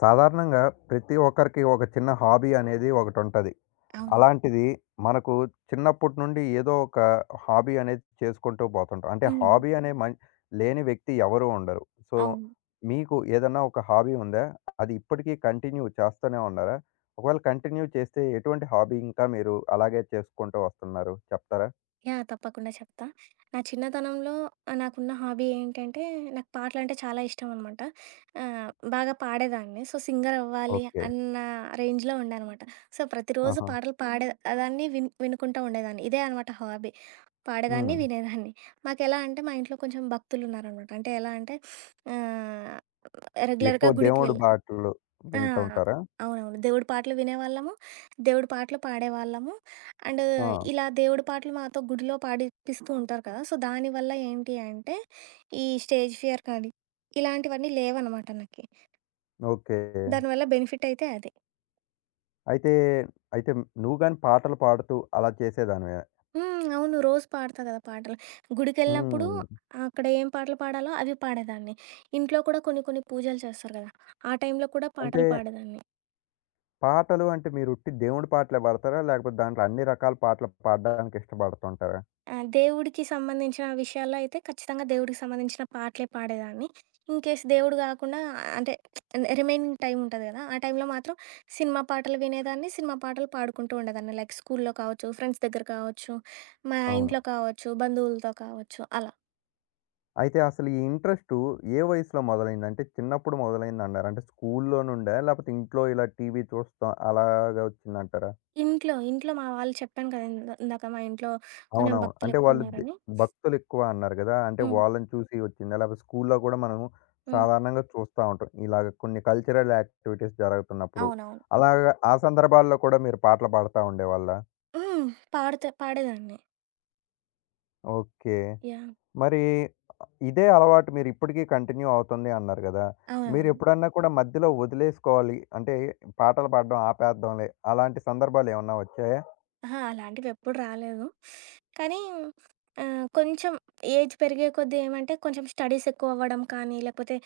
సాధారణంగా ప్రతి ఒక్కరికి ఒక చిన్న హాబీ అనేది ఒకటి ఉంటది. అవును. అలాంటిది మనకు చిన్నప్పటి నుండి ఏదో ఒక హాబీ అనేది చేసుకుంటూ పోతుంటాం. అంటే హ్మ్. హాబీ అనే మన్ లేని వ్యక్తి ఎవరు ఉండరు. సో, అవును. మీకు ఏదన్నా ఒక హాబీ ఉందా? అది ఇప్పటికీ కంటిన్యూ చేస్తూనే ఉన్నారా? ఒకవేళ కంటిన్యూ చేస్తే ఎటువంటి హాబీ ఇంకా మీరు అలాగే చేసుకుంటూ వస్తున్నారు చెప్తారా? యాహ్! తప్పకుండా చెప్తా. నా చిన్నతనంలో నాకున్న హాబీ ఏంటంటే, నాకు పాటలంటే చాలా ఇష్టమనమాట. ఆహ్, బాగా పాడేదాన్ని. So, సింగరవ్వాలి okay. అన్న రేంజ్‌లో ఉండే అనమాట. సో, ప్రతిరోజు ఆహా! పాటలు పాడే దాన్ని వినుకుంటా ఉండేదాన్ని. ఇదే అనమాట హాబీ. పాడేదాన్ని, హ్మ్. వినేదాన్ని. మాకెలా అంటే, మా ఇంట్లో కొంచెం భక్తులున్నారనమాట. అంటే ఎలా అంటే ఆహ్, ఎక్కువ రెగ్యులర్‌గా గుడికి దేవుడు వెళ్ళే. పాటలు ఆ! వింటుంటారా? అవునవును. దేవుడి పాటలు వినేవాళ్ళము. దేవుడి పాటలు పాడేవాళ్ళము. అండ్ ఆ! ఇలా దేవుడి పాటలు మాతో గుడిలో పాడిపిస్తూ ఉంటారు కదా! సో, దానివల్ల ఏంటి అంటే, ఈ స్టేజ్ ఫియర్ కానీ, ఇలాంటివన్నీ లేవనమాట నాకి. ఓకే. దానివల్ల బెనిఫిట్ అయితే అది. అయితే, అయితే నువ్వు గాని పాటలు పాడుతూ అలా చేసేదానివే? హ్మ్. అవును. రోజు పాడతా కదా పాటలు. గుడికెళ్ళినప్పుడు హ్మ్. అక్కడ ఏం పాటలు పాడాలో అవి పాడేదాన్ని. ఇంట్లో కూడా కొన్ని కొన్ని పూజలు చేస్తారు కదా! ఆ టైంలో కూడా అంటే పాటలు పాడేదాన్ని. పాటలు అంటే మీరు ఉట్టి దేవుడి పాటలే పాడతారా? లేకపోతే దాంట్లో అన్ని రకాల పాటలు పాడడానికి ఇష్టపడుతుంటారా? ఆ! దేవుడికి సంబంధించిన విషయాల్లో అయితే ఖచ్చితంగా దేవుడికి సంబంధించిన పాటలే పాడేదాన్ని. ఇన్ కేస్ దేవుడు గాకుండా అంటే రిమైనింగ్ టైమ్ ఉంటది గదా! ఆ టైంలో మాత్రం సినిమా పాటలు వినేదాన్ని, సినిమా పాటలు పాడుకుంటూ ఉండేదాన్ని. లైక్ స్కూల్లో కావచ్చు, ఫ్రెండ్స్ దగ్గర కావచ్చు, మా అవును. ఇంట్లో కావచ్చు, బంధువులతో కావచ్చు అలా. అయితే అసలు ఈ ఇంట్రెస్టు ఏ వయసులో మొదలైంది? అంటే చిన్నప్పుడు మొదలైందన్నారు. అంటే స్కూల్‌లో నుండా? లేకపోతే ఇంట్లో ఇలా టీవీ చూస్తాం అలాగా వచ్చిందంటారా? ఇంట్లో మా వాళ్ళు చెప్పాను కదా! ఇందాక మా ఇంట్లో కొంచెం అవునవును. అంటే వాళ్ళు భక్తులెక్కువున్నారని. భక్తులెక్కువ అన్నారు గదా! అంటే హ్మ్. వాళ్ళని చూసి వచ్చిందా? లేకపోతే స్కూల్లో గూడా మనం హ్మ్. సాధారణంగా చూస్తా ఉంటాం. ఇలాగ కొన్ని కల్చరల్ యాక్టివిటీస్ జరుగుతున్నప్పుడు. అవునవును. అలాగా ఆ సందర్భాల్లో కూడా మీరు పాటలు పాడుతా ఉండేవాళ్ళా? హ్మ్. పాడేదాన్ని. ఓకే. యాహ్! మరి ఇదే అలవాటు మీరిప్పటికీ కంటిన్యూ అవుతుంది అన్నారు గదా! అవునవును. మీరెప్పుడన్నా కూడా మధ్యలో వదిలేసుకోవాలి అంటే పాటలు పాడడం ఆపేద్దాంలే అలాంటి సందర్భాలేమన్నా వచ్చాయా? అహా! అలాంటివెప్పుడు రాలేదు. కానీ కొంచెం ఏజ్ పెరిగే కొద్దీ ఏమంటే, కొంచెం స్టడీస్ ఎక్కువవ్వడం కానీ, లేకపోతే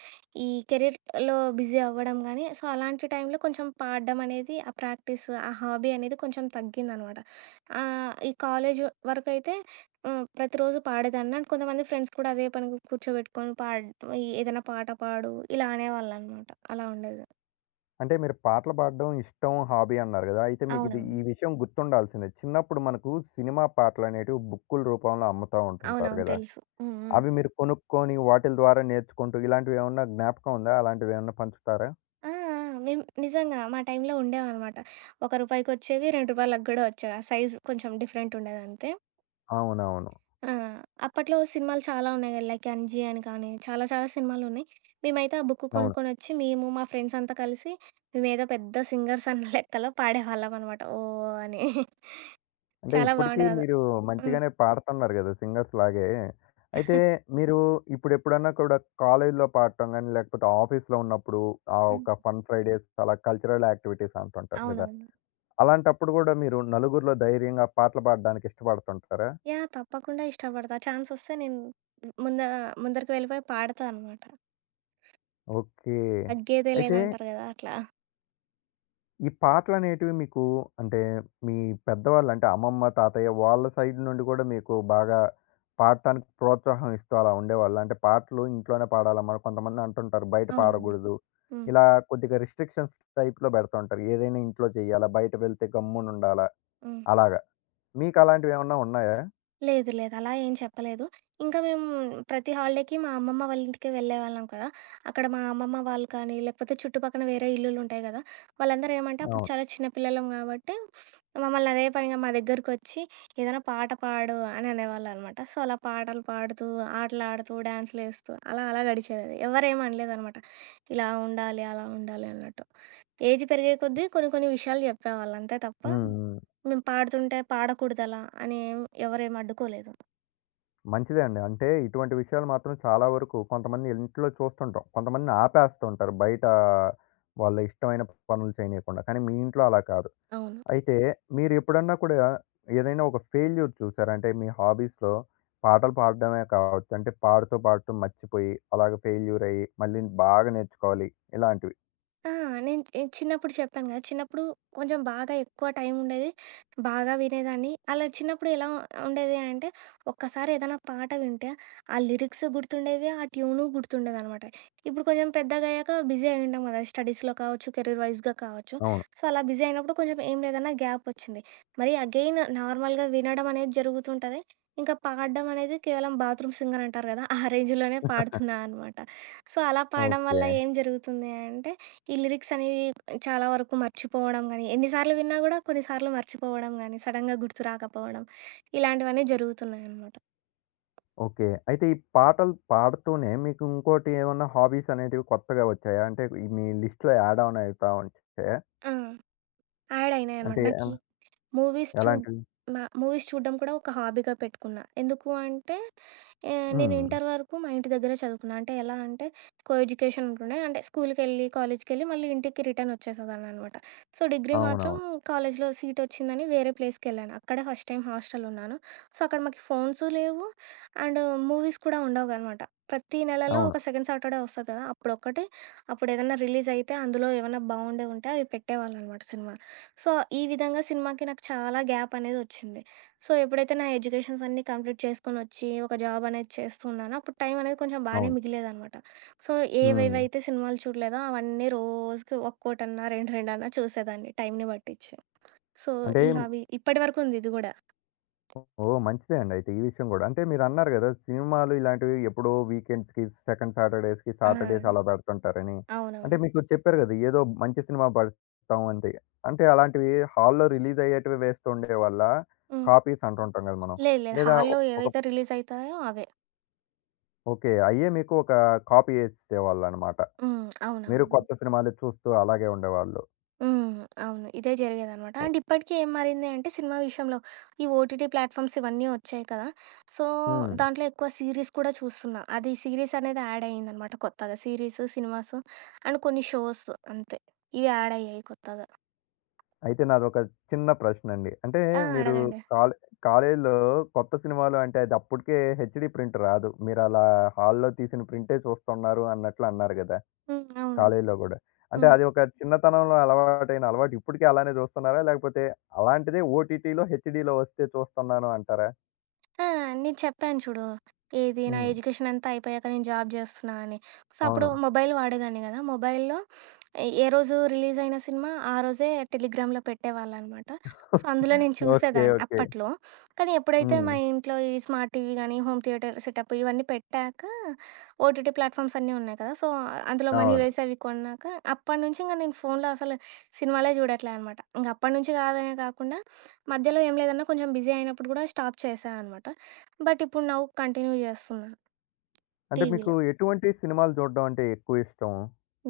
ఈ కెరీర్‌లో బిజీ అవ్వడం గానీ, సో, అలాంటి టైంలో కొంచెం పాడడం అనేది, ఆ ప్రాక్టీస్, ఆ హాబీ అనేది కొంచెం తగ్గిందనమాట. ఈ కాలేజ్ వరకైతే హ్మ్, ప్రతిరోజు పాడేదాన్ని. అండ్ కొంతమంది ఫ్రెండ్స్ కూడా అదే పనిగా కూర్చోబెట్టుకొని ఈ ఏదైనా పాట పాడు, ఇలా అనేవాళ్ళనమాట. అలా ఉండేది. అంటే మీరు పాటలు పాడడం ఇష్టం, హాబీ అన్నారు గదా! అయితే మీకిది అవునవును. ఈ విషయం గుర్తుండాల్సిందే. చిన్నప్పుడు మనకు సినిమా పాటలనేటివి బుక్కుల రూపంలో అమ్ముతా ఉంటుంటారు అవునవును. గదా! తెలుసు. హ్మ్. హ్మ్. అవి మీరు కొనుక్కొని వాటిల ద్వారా నేర్చుకుంటూ ఇలాంటివేమన్నా జ్ఞాపకం ఉందా? అలాంటివేమన్నా పంచుతారా? ఆ! ఆ! మేము నిజంగా మా టైంలో ఉండేవనమాట. రూ. 1కి వచ్చేవి, రూ. 2కి గూడా వచ్చేవి. ఆ సైజు కొంచెం డిఫరెంట్ ఉండేదంతే. అవునవును. ఆ! అప్పట్లో సినిమాలు చాలా ఉన్నాయి కదా! లైక్ 'అంజి' అని కానీ, చాలా చాలా సినిమాలున్నాయి. మేమైతే ఆ బుక్ అవును. కొనుక్కొనొచ్చి, మేము మా ఫ్రెండ్స్ అంతా కలిసి మేమేదో పెద్ద సింగర్స్ అన్న లెక్కలో పాడేవాళ్ళమనమాట. ఓహ్! అని. అంటే చాలా ఇప్పటికీ బావుండేదది. మీరు హ్మ్. మంచిగానే పాడుతున్నారు గదా! సింగర్స్ లాగే. అయితే మీరు ఇప్పుడెప్పుడన్నా కూడా కాలేజీలో పాడటం గాని, లేకపోతే ఆఫీస్‌లో ఉన్నప్పుడు ఆ హ్మ్. ఒక ఫన్ ఫ్రైడేస్ అలా కల్చరల్ యాక్టివిటీస్ అంటుంటారు గదా! అవునవును. అలాంటప్పుడు గూడా మీరు నలుగురిలో ధైర్యంగా పాటలు పాడడానికి ఇష్టపడుతుంటారా? యాహ్! తప్పకుండా ఇష్టపడతా. ఛాన్సొస్తే నేను ముంద ముందరికి వెళ్ళిపోయి పాడతా అనమాట. ఓకే. తగ్గేదే అయితే లేదంటారు గదా! అట్లా. ఈ పాటలనేటివి మీకు అంటే మీ పెద్దవాళ్ళు అంటే అమ్మమ్మ, తాతయ్య వాళ్ళ సైడ్ నుండి గూడా మీకు బాగా పాడటానికి ప్రోత్సాహం ఇస్తూ అలా ఉండేవాళ్ళా? అంటే పాటలు ఇంట్లోనే పాడాలమ్మా! కొంతమంది అంటుంటారు బయట అవునవును. పాడగూడదు. హ్మ్. ఇలా కొద్దిగా రిస్ట్రిక్షన్స్ టైప్‌లో పెడతా ఉంటారు. ఏదైనా ఇంట్లో చేయాలా? బయట వెళ్తే గమ్మునుండాలా? హ్మ్. అలాగా. మీకు అలాంటివేమన్నా ఉన్నాయా? లేదు. లేదు. అలా ఏం చెప్పలేదు. ఇంకా మేము ప్రతి హాలిడేకి మా అమ్మమ్మ వాళ్ళ ఇంటికి వెళ్ళేవాళ్ళం కదా! అక్కడ మా అమ్మమ్మ వాళ్ళు కానీ, లేకపోతే చుట్టుపక్కన వేరే ఇల్లులుంటాయి గదా! వాళ్ళందరూ ఏమంటే అప్పుడు అవును. చాలా చిన్న పిల్లలం గాబట్టి, మమ్మల్ని అదే పనిగా మా దగ్గరకొచ్చి "ఏదైనా పాట పాడు" అని అనేవాళ్ళనమాట. సో, అలా పాటలు పాడుతూ, ఆటలాడుతూ, డాన్సులేస్తూ అలా అలా గడిచేదది. ఎవరేమనలేదనమాట. ఇలా ఉండాలి, అలా ఉండాలి అన్నట్టు. ఏజ్ పెరిగే కొద్దీ కొన్ని కొన్ని విషయాలు చెప్పేవాళ్ళు. అంతే తప్ప హ్మ్. మేము పాడుతుంటే పాడకూడదలా అని ఏం ఎవరేం అడ్డుకోలేదు. మంచిదే అండి. అంటే ఇటువంటి విషయాలు మాత్రం చాలా వరకు కొంతమంది ఇంట్లో చూస్తుంటాం. కొంతమందిని ఆపేస్తుంటారు బయట వాళ్ళ ఇష్టమైన పనులు చేయనీయకుండా. కానీ మీ ఇంట్లో అలా కాదు. అవును. అయితే మీరెప్పుడన్నా కూడా ఏదైనా ఒక ఫెయిల్యూర్ చూసారా? అంటే మీ హాబీస్‌లో పాటలు పాడడమే కావచ్చు. అంటే పాడుతూ, పాడుతూ మర్చిపోయి అలాగే ఫెయిల్యూర్ అయ్యి మళ్ళీ బాగా నేర్చుకోవాలి ఇలాంటివి. ఆ! నేను చిన్నప్పుడు చెప్పాను కదా! చిన్నప్పుడు కొంచెం బాగా ఎక్కువ టైం ఉండేది. బాగా వినేదాన్ని. అలా చిన్నప్పుడు ఎలా ఉండేది అంటే, ఒక్కసారి ఏదైనా పాట వింటే, ఆ లిరిక్స్ గుర్తుండేవి, ఆ ట్యూను గుర్తుండేదనమాట. ఇప్పుడు కొంచెం పెద్దగయ్యాక బిజీ అయి ఉంటాం కదా! స్టడీస్‌లో కావచ్చు, కెరీర్ వైస్‌గా కావచ్చు. అవును. సో, అలా బిజీ అయినప్పుడు కొంచెం ఏం లేదన్నా గ్యాప్ వచ్చింది. మరి అగైన్ నార్మల్‌గా వినడం అనేది జరుగుతుంటది. ఇంకా పాడడం అనేది కేవలం బాత్రూమ్ సింగర్ అంటారు కదా! ఆ రేంజ్‌లోనే పాడుతున్నా అనమాట. సో, అలా పాడడం వల్ల ఓకే. ఏం జరుగుతుంది అంటే ఈ లిరిక్స్ అనేవి చాలా వరకు మర్చిపోవడం గానీ, ఎన్నిసార్లు విన్నా గూడా కొన్నిసార్లు మర్చిపోవడం గానీ, సడెన్‌గా గుర్తు రాకపోవడం, ఇలాంటివన్నీ జరుగుతున్నాయనమాట. ఓకే. అయితే ఈ పాటలు పాడుతూనే మీకు ఇంకోటి ఏమన్నా హాబీస్ అనేటివి కొత్తగా వచ్చాయా? అంటే ఈ మీ లిస్ట్‌లో యాడ్ ఆన్ అయితా ఉంటే ఆ! యాడ్ అయినాయనమాట అంటే నాకీ మూవీస్ చూడ్ ఎలాంటివి? మూవీస్ చూడ్డం కూడా ఒక హాబీగా పెట్టుకున్నా. ఎందుకు అంటే, నేను హ్మ్. ఇంటర్ వరకు మా ఇంటి దగ్గరే చదువుకున్నా. అంటే ఎలా అంటే, కో ఎడ్యుకేషన్ ఉంటుండే. అంటే స్కూలుకెళ్ళి, కాలేజ్‌కెళ్ళి మళ్ళీ ఇంటికి రిటర్న్ వచ్చేసేదాన్ననమాట. సో, డిగ్రీ మాత్రం అవునవును. కాలేజ్‌లో సీట్ వచ్చిందని వేరే ప్లేస్‌కెళ్ళాను. అక్కడే ఫస్ట్ టైం హాస్టల్‌లో ఉన్నాను. సో, అక్కడ మాకు ఫోన్స్ లేవు అండ్ మూవీస్ కూడా ఉండవనమాట. ప్రతి నెలలో అవును. ఒక సెకండ్ సాటర్‌డే వస్తది కదా! అప్పుడొక్కటి, అప్పుడేదన్నా రిలీజ్ అయితే అందులో ఏమన్నా బావుండేవుంటే అవి పెట్టేవాళ్ళనమాట సినిమా. సో, ఈ విధంగా సినిమాకి నాకు చాలా గ్యాప్ అనేదొచ్చింది. సో, ఎప్పుడైతే నా ఎడ్యుకేషన్స్ అన్నీ కంప్లీట్ చేసుకొనొచ్చి, ఒక జాబ్ అనేది చేస్తున్నానో, అప్పుడు టైం అనేది కొంచెం బానే అవును. మిగిలేదనమాట. సో, హ్మ్. ఏవేవైతే సినిమాలు చూడలేదో అవన్నీ రోజుకి ఒక్కోటన్నా, 2, 2 అన్నా చూసేదాన్ని టైంని పట్టిచ్చి. సో, అంటే ఈ హాబీ ఇప్పటి వరకుంది ఇది గూడా. ఓహ్! మంచిదే అండి అయితే ఈ విషయం గూడా. అంటే మీరన్నారు గదా! సినిమాలు ఇలాంటివి ఎప్పుడో వీకెండ్స్‌కి, సెకండ్ సాటర్‌డేస్‌కి, ఆ! సాటర్‌డేస్ అలా బెడుతుంటారని. అంటే అవునవును. మీకు చెప్పారు గదా! ఏదో మంచి సినిమా బడతాం అంతే. అంటే అలాంటివి హాల్‌లో రిలీజ్ అయ్యేటివి వేస్తుండేవాళ్ళ? హ్మ్. కాపీస్ అంటుంటాం గదా! మనం. లేదు లేదు. లేదా ఒ హాల్లో ఒక ఏవైతే రిలీజయితాయో అవే. ఓకే. అయ్యే మీకు ఒక కాపీ యేసేసేవాళ్ళనమాట. హ్మ్. మీరు అవునవును. కొత్త సినిమాలు చూస్తూ అలాగే ఉండేవాళ్ళు. హ్మ్. అవును. ఇదే జరిగేదనమాట. ఓహ్! అండ్ ఇప్పటికి ఏం మారింది అంటే సినిమా విషయంలో ఈ ఓటీటీ ప్లాట్‌ఫామ్స్ ఇవన్నీ వచ్చాయి కదా! సో, హ్మ్. దాంట్లో ఎక్కువ సీరీస్ కూడా చూస్తున్నా. అది సీరీస్ అనేది యాడ్ అయిందనమాట కొత్తగా. సీరీస్, సినిమాస్ అండ్ కొన్ని షోస్ అంతే. ఇవి యాడ్ అయ్యాయి కొత్తగా. అయితే నాదొక చిన్న ప్రశ్నండి. అంటే ఆ! మీరు అడగండి. కాలే కాలేజీలో కొత్త సినిమాలు అంటే అది అప్పటికే హెచ్‌డీ ప్రింట్ రాదు. మీరలా హాల్‌లో తీసిన ప్రింటే చూస్తున్నారు అన్నట్లు అన్నారు గదా! హ్మ్. అవును. కాలేజీలో గూడా. అంటే హ్మ్. అది ఒక చిన్నతనంలో అలవాటైన అలవాటు ఇప్పటికి అలానే చూస్తున్నారా? లేకపోతే అలాంటిదే ఓటీటీలో హెచ్‌డీలో వస్తే చూస్తున్నాను అంటారా? ఆ! నేను చెప్పాను చూడు. ఏది నా హ్మ్. ఎడ్యుకేషన్ అంతా అయిపోయాక నేను జాబ్ జేస్తున్నా అని. సో, అప్పుడు అవును. మొబైల్ వాడేదాన్ని గదా! మొబైల్‌లో ఏ రోజు రిలీజ్ అయిన సినిమా ఆ రోజే టెలిగ్రామ్‌లో పెట్టేవాళ్ళనమాట. సో, అందులో నేను ఓకే. చూసేదాన్ని ఓకే. అప్పట్లో. కానీ ఎప్పుడైతే మా హ్మ్. ఇంట్లో ఈ స్మార్ట్ టీవీ గానీ, హోమ్ థియేటర్ సెటప్ ఇవన్నీ పెట్టాక ఓటీటీ ప్లాట్‌ఫామ్స్ అన్నీ ఉన్నాయి కదా! సో, అందులో మనీ అవును. వేసి అవి కొన్నాక అప్పటి నుంచి ఇంక నేను ఫోన్‌లో అసలు సినిమాలే జూడట్లే అనమాట. ఇంక అప్పటి నుంచి కాదనే కాకుండా మధ్యలో ఏం లేదన్నా కొంచెం బిజీ అయినప్పుడు గూడా స్టాప్ చేశా అనమాట. బట్ ఇప్పుడు నౌ కంటిన్యూ జేస్తున్నా అంటే మీకు టీవీలో. ఎటువంటి సినిమాలు చూడడం అంటే ఎక్కువ ఇష్టం?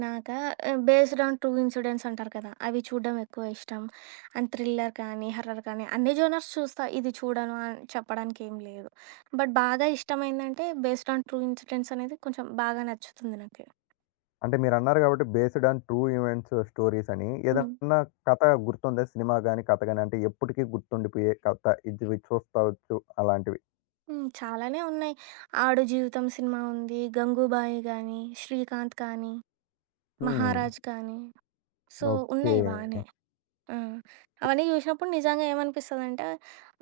నాకా బేస్డ్ ఆన్ ట్రూ ఇన్సిడెంట్స్ అంటారు కదా! అవి చూడడం ఎక్కువ ఇష్టం. అండ్ థ్రిల్లర్ కానీ, హర్రర్ కానీ అన్ని జోనర్స్ చూస్తా. ఇది చూడను అని చెప్పడానికి ఏం లేదు. బట్ బాగా ఇష్టమైందంటే బేస్డ్ ఆన్ ట్రూ ఇన్సిడెంట్స్ అనేది కొంచెం బాగా నచ్చుతుంది నాకు. అంటే మీరన్నారు కాబట్టి based on true events stories అని. హ్మ్. ఏదన్నా కథ గుర్తుందా? సినిమా గాని, కథ గాని అంటే ఎప్పటికీ గుర్తుండిపోయే కథ. ఇది చూస్తావచ్చు అలాంటివి. హ్మ్. చాలానే ఉన్నాయి. 'ఆడు జీవితం' సినిమా ఉంది. 'గంగూబాయి' గానీ, 'శ్రీకాంత్' కానీ, హ్మ్. 'మహారాజ్' కానీ సో, ఓకే. ఉన్నాయి బానే. ఆ! అవన్నీ జూసినప్పుడు నిజంగా ఏమనిపిస్తదంటే,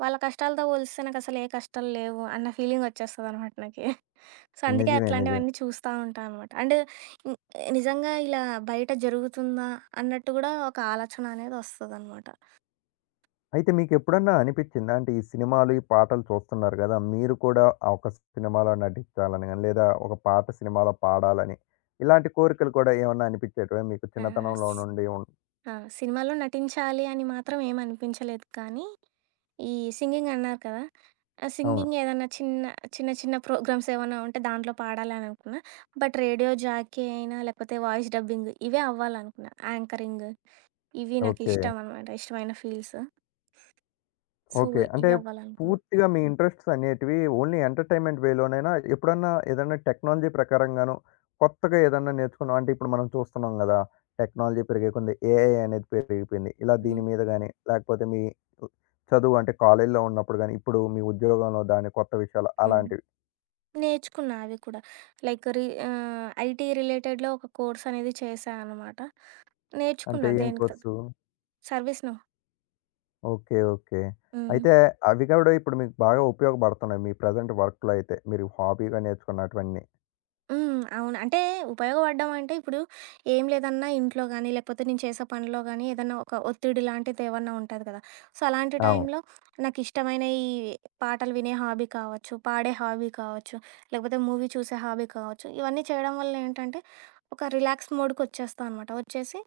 వాళ్ళ కష్టాలతో పోలిస్తే నాకసలు ఏ కష్టాలు లేవు అన్న ఫీలింగొచ్చేస్తదనమాట నాకి. సో, అందుకే నిజమే. నిజమే. అట్లాంటివన్నీ చూస్తా ఉంటా అనమాట. అండ్ హ్మ్, నిజంగా ఇలా బయట జరుగుతుందా అన్నట్టు గూడా ఒక ఆలోచన అనేదొస్తదనమాట. అయితే మీకెప్పుడన్నా అనిపిచ్చిందా? అంటే ఈ సినిమాలు, ఈ పాటలు చూస్తున్నారు గదా! మీరు కూడా ఆ ఒక సినిమాలో నటించాలని గాని, లేదా ఒక పాట సినిమాలో పాడాలని, ఇలాంటి కోరికలు కూడా ఏమన్నా అనిపిచ్చేటివా మీకు ఆ! స్ చిన్నతనంలో నుండి? ఆ! సినిమాలో నటించాలి అని మాత్రం ఏమనిపించలేదు కానీ, ఈ సింగింగన్నారు కదా! ఆ! అవును. సింగింగ్ ఏదన్నా చిన్న చిన్న ప్రోగ్రామ్స్ ఏమన్నా ఉంటే దాంట్లో పాడాలననుకున్నా. బట్ రేడియో జాకీ అయినా, లేకపోతే వాయిస్ డబ్బింగ్ ఇవే అవ్వాలనుకున్నా. యాంకరింగ్ ఇవి ఓకే. నాకిష్టం అనమాట. ఇష్టమైన ఫీల్డ్స్. So, okay. అంటే ఇవి అవ్వాలనుకున్నా. పూర్తిగా మీ ఇంట్రెస్ట్స్ అనేటివి ఓన్లీ ఎంటర్‌టైన్‌మెంట్ వేలోనైనా ఎప్పుడన్నా ఏదన్నా టెక్నాలజీ ప్రకారంగాను కొత్తగా ఏదన్నా నేర్చుకున్నాం అంటే ఇప్పుడు మనం చూస్తున్నాం గదా! టెక్నాలజీ పెరిగే కొంది ఏఐ అనేది పెరిగిపోయింది. ఇలా హ్మ్. దీని మీద గాని లేకపోతే మీ చదువు అంటే కాలేజీలో ఉన్నప్పుడు గాని, ఇప్పుడు మీ ఉద్యోగంలో దాని కొత్త విషయాలు హ్మ్. అలాంటివి. నేర్చుకున్నా అవి కూడా. లైక్ ఐటీ రిలేటెడ్‌లో ఒక కోర్స్ అనేది చేశా అనమాట. అంటే నేర్చుకున్నా ఏం దేనికి తగ్గ course? Service no. Okay. Okay. హ్మ్. అయితే అవి గూడా ఇప్పుడు మీకు బాగా ఉపయోగపడుతున్నాయి. మీ ప్రెజెంట్ వర్క్‌లో అయితే మీరు హాబీగా నేర్చుకున్నటివన్నీ. హ్మ్. అవును. అంటే ఉపయోగపడ్డం అంటే ఇప్పుడు ఏం లేదన్నా ఇంట్లో గానీ, లేకపోతే నేను చేసే పనిలో గానీ ఏదన్నా ఒక ఒత్తిడి లాంటిది ఏమన్నా ఉంటది కదా! సో, అలాంటి అవును. టైంలో నాకిష్టమైన ఈ పాటలు వినే హాబీ కావచ్చు, పాడే హాబీ కావచ్చు, లేకపోతే మూవీ చూసే హాబీ కావచ్చు, ఇవన్నీ చేయడం వల్ల ఏంటంటే ఒక రిలాక్స్ మోడ్‌కొచ్చేస్తా అనమాట. వచ్చేసి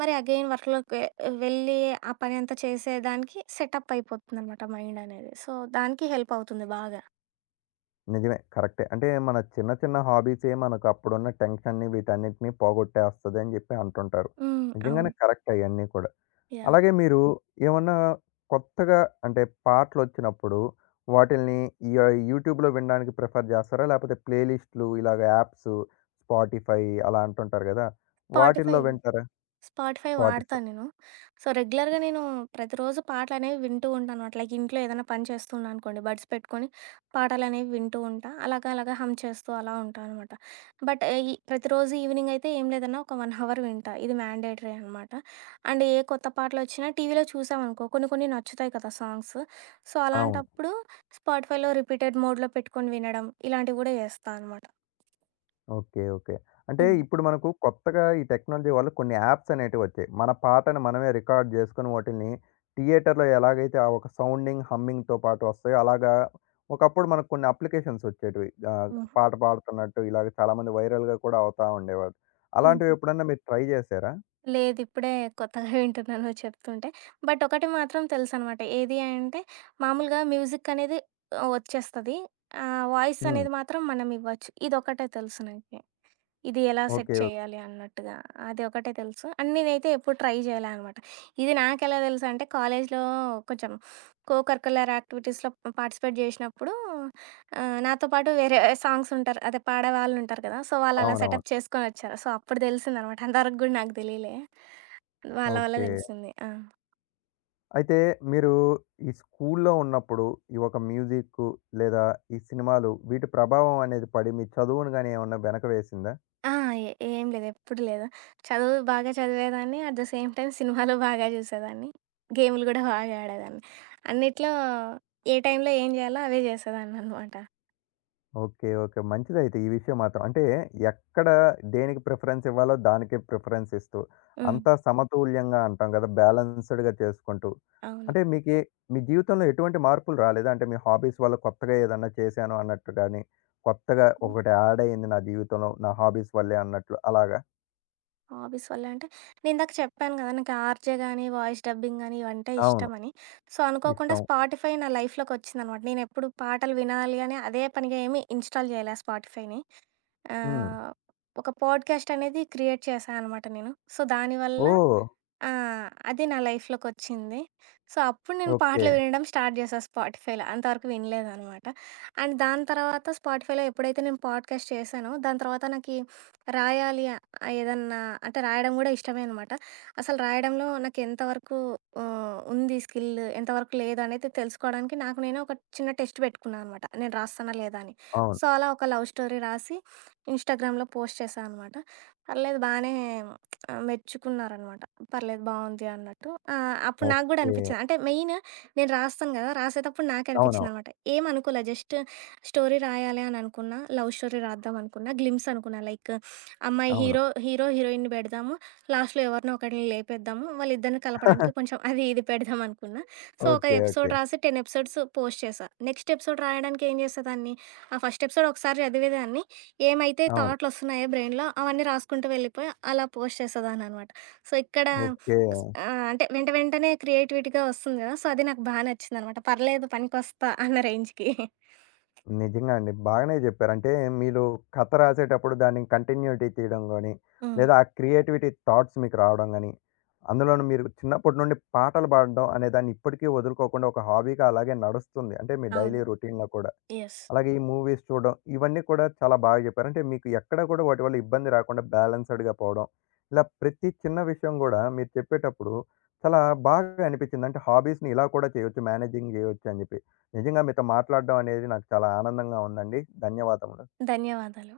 మరి అగైన్ వర్క్‌లోకి వెళ్ళి ఆ పని అంతా చేసేదానికి సెటప్ అయిపోతుందనమాట మైండ్ అనేది. సో, దానికి హెల్ప్ అవుతుంది బాగా. నిజమే. కరెక్టే. అంటే మన చిన్న చిన్న హాబీసే మనకు అప్పుడున్న టెన్షన్‌ని వీటన్నిటిని పోగొట్టేస్తదని జెప్పి అంటుంటారు. హ్మ్. నిజంగానే అవును. కరెక్ట్ అయన్నీ కూడా. యాహ్! అలాగే మీరు ఏమన్నా కొత్తగా అంటే పాటలొచ్చినప్పుడు వాటిల్ని ఈ యూట్యూబ్‌లో వినడానికి ప్రిఫర్ జేస్తారా? లేపోతే ప్లే లిస్ట్‌లు ఇలాగ యాప్స్, స్పాటిఫై అలా అంటుంటారు గదా! స్పాటిఫై వాటిల్లో వింటారా? Spotify Spotify. వాడతాను నేను. సో, రెగ్యులర్‌గా నేను ప్రతిరోజు పాటలనేవి వింటూ ఉంటానమాట. లైక్ ఇంట్లో ఏదైనా పని చేస్తున్నా అనుకోండి, బడ్స్ పెట్టుకొని పాటలనేవి వింటూ ఉంటా. అలాగా, అలాగా హమ్ చేస్తూ అలా ఉంటా అనమాట. బట్ ఈ ప్రతిరోజు ఈవినింగ్ అయితే ఏం లేదన్నా ఒక 1 అవర్ వింటా. ఇది మ్యాండేటరీ అనమాట. అండ్ ఏ కొత్త పాటలొచ్చినా టీవీలో చూసామనుకో కొన్ని, కొన్ని నచ్చుతాయి కదా సాంగ్స్. సో, అవును. అలాంటప్పుడు స్పాటిఫైలో రిపీటెడ్ మోడ్‌లో పెట్టుకొని వినడం, ఇలాంటివి గూడా చేస్తా అనమాట. ఓకే. ఓకే. అంటే హ్మ్. ఇప్పుడు మనకు కొత్తగా ఈ టెక్నాలజీ వల్ల కొన్ని యాప్స్ అనేటివి వచ్చాయి. మన పాటను మనమే రికార్డ్ జేసుకొని వాటిల్ని థియేటర్‌లో ఎలాగైతే ఆ ఒక సౌండింగ్, హమ్మింగ్‌తో పాటు వస్తాయో అలాగా ఒకప్పుడు మనకు కొన్ని అప్లికేషన్స్ వచ్చేటివి. ఓహ్! పాట పాడుతున్నట్టు ఇలాగ చాలామంది వైరల్‌గా కూడా అవుతా ఉండేవారు. అలాంటివి హుహు. ఎప్పుడన్నా మీరు ట్రై జేశారా? లేదు. ఇప్పుడే కొత్తగా వింటున్నా నువ్వు చెప్తుంటే. బట్ ఒకటి మాత్రం తెలుసనమాట. ఏది అంటే మామూలుగా మ్యూజిక్ అనేది వచ్చేస్తది. వాయిస్ హ్మ్. అనేది మాత్రం మనం ఇవ్వచ్చు. ఇదొకటే తెలుసు నాకి. ఇది ఎలా సెట్ ఓకే. ఓకే. చేయాలి అన్నట్టుగా. అది ఒకటే తెలుసు. అండ్ నేనైతే ఎప్పుడు ట్రై చేయలే అనమాట. ఇది నాకెలా తెలుసు అంటే కాలేజ్‌లో కొంచెం కో కరిక్యులర్ యాక్టివిటీస్‌లో పార్టిసిపేట్ చేసినప్పుడు నాతో పాటు వేరే సాంగ్స్ ఉంటారు. అదే పాడే వాళ్ళుంటారు కదా! సో, వాళ్ళు అలా అవునవును. సెటప్ చేసుకొనొచ్చారు. సో, అప్పుడు తెలిసిందనమాట. అంతవరకు కూడా నాకు తెలీలే. వాళ్ళ వల్ల ఓకే. తెలిసింది. ఆ! అయితే మీరు ఈ స్కూల్లో ఉన్నప్పుడు ఈ ఒక మ్యూజిక్కు లేదా ఈ సినిమాలు వీటి ప్రభావం అనేది పడి మీ చదువును గాని ఏమన్నా వెనక వేసిందా? ఆ! ఏ ఏం లేదు. ఎప్పుడు లేదు. చదువు బాగా చదివేదాన్ని. అట్ ద సేమ్ టైమ్ సినిమాలు బాగా చూసేదాన్ని. గేములు గూడా బాగా ఆడేదాన్ని. అన్నిట్లో ఏ టైంలో ఏం జేయాలో అవే జేసేదాన్ననమాట. ఓకే. ఓకే. మంచిదైతే ఈ విషయం మాత్రం. అంటే ఎక్కడ దేనికి ప్రిఫరెన్స్ ఇవ్వాలో దానికే ప్రిఫరెన్స్ ఇస్తూ, హ్మ్. అంతా సమతుల్యంగా అంటాం గదా! బ్యాలెన్స్‌డ్‌గా చేసుకుంటూ. అవును. అంటే మీకి మీ జీవితంలో ఎటువంటి మార్పులు రాలేదా? అంటే మీ హాబీస్ వల్ల కొత్తగా ఏదన్నా చేశాను అన్నట్టు గాని, కొత్తగా ఒకటి యాడ్ అయింది నా జీవితంలో నా హాబీస్ వల్లే అన్నట్లు అలాగా? హాబీస్ వల్ల అంటే, నేనిందాక చెప్పాను గదా! నాకు ఆర్‌జే గాని, వాయిస్ డబ్బింగ్ గాని ఇవంటే అవును. ఇష్టమని. సో, అనుకోకుండా ఇష్టం. స్పాటిఫై నా లైఫ్‌లోకొచ్చిందనమాట. నేనెప్పుడు పాటలు వినాలి అని అదే పనిగా ఏమి ఇన్‌స్టాల్ జేయలే స్పాటిఫైని. హ్మ్. ఆహ్, ఒక పాడ్‌కాస్ట్ అనేది క్రియేట్ చేశా అనమాట నేను. సో, దానివల్ల ఓహ్! ఆ! అది నా లైఫ్‌లోకొచ్చింది. సో, అప్పుడు నేను ఓకే. పాటలు వినడం స్టార్ట్ చేశా స్పాటిఫైలో. అంతవరకు వినలేదనమాట. అండ్ దాని తర్వాత స్పాటిఫైలో ఎప్పుడైతే నేను పాడ్‌కాస్ట్ చేశానో, దాని తర్వాత నాకీ రాయాలి ఏదన్నా అంటే రాయడం గూడా ఇష్టమే అనమాట. అసలు రాయడంలో నాకెంత వరకు ఉంది స్కిల్, ఎంతవరకు లేదనేది తెలుసుకోడానికి నాకు నేనే ఒక చిన్న టెస్ట్ పెట్టుకున్నా అనమాట. నేను రాస్తానా లేదా అని. అవును. సో, అలా ఒక లవ్ స్టోరీ రాసి ఇన్‌స్టాగ్రామ్‌లో పోస్ట్ చేశా అనమాట. పర్లేదు బానే మెచ్చుకున్నారనమాట. పర్లేదు బావుంది అన్నట్టు. ఆ! అప్పుడు నాకు గూడా ఓకే. అనిపిచ్చింది. అంటే మెయిన్ నేను రాస్తాను గదా! రాసేటప్పుడు అవునవును. నాకనిపిచ్చిందనమాట. ఏమనుకోలే జస్ట్ స్టోరీ రాయాలి అని అనుకున్నా. లవ్ స్టోరీ రాద్దాం అనుకున్నా. గ్లిమ్స్ అనుకున్నా. లైక్ అమ్మాయి అవును. హీరో, హీరో హీరోయిన్‌ని బెడదాము. లాస్ట్‌లో ఎవరినో ఒకడిని లేపేద్దాము. వాళ్ళిద్దరిని కలపడానికి కొంచెం అది ఇది పెడదాం అనుకున్నా. సో, ఒక ఓకే. Episode okay. రాసి 10 ఎపిసోడ్స్ పోస్ట్ చేశా. నెక్స్ట్ ఎపిసోడ్ రాయడానికి ఏం చేసేదాన్ని, ఆ ఫస్ట్ ఎపిసోడ్ ఒకసారి చదివేదాన్ని. ఏమైతే అవును. థాట్‌లొస్తున్నాయో బ్రెయిన్‌లో అవన్నీ రాసుకుంటూ వెళ్ళిపోయి అలా పోస్ట్ చేసేదాన్ననమాట. సో, ఇక్కడ ఓకే. అంటే వెంట వెంటనే క్రియేటివిటీగా వస్తుంది గదా! సో, అది నాకు బా నచ్చిందనమాట. పర్లేదు పనికొస్తా అన్న రేంజ్‌కి. నిజంగా అండి. బాగానే జెప్పారు. అంటే మీరు కథ రాసేటప్పుడు దాన్ని కంటిన్యూటీ తీయడం గాని, హ్మ్. లేదా ఆ క్రియేటివిటీ థాట్స్ మీకు రావడం గాని, అందులోను మీరు చిన్నప్పటి నుండి పాటలు పాడడం అనే దాన్ని ఇప్పటికీ వదులుకోకుండా ఒక హాబీగా అలాగే నడుస్తుంది. అంటే మీ అవును. డైలీ రొటీన్‌లో కూడా. యెస్. అలాగే ఈ మూవీస్ చూడడం ఇవన్నీ కూడా చాలా బాగా చెప్పారు. అంటే మీకు ఎక్కడ కూడా వాటి వల్ల ఇబ్బంది రాకుండా బ్యాలెన్స్‌డ్‌గా పోవడం. ఇలా ప్రతి చిన్న విషయం గూడా మీరు చెప్పేటప్పుడు చాలా బాగా అనిపించింది. అంటే హాబీస్‌ని ఇలా కూడా చేయొచ్చు మేనేజింగ్ జేయొచ్చు అని జెప్పి. నిజంగా మీతో మాట్లాడడం అనేది నాకు చాలా ఆనందంగా ఉందండి. ధన్యవాదములు. ధన్యవాదాలు.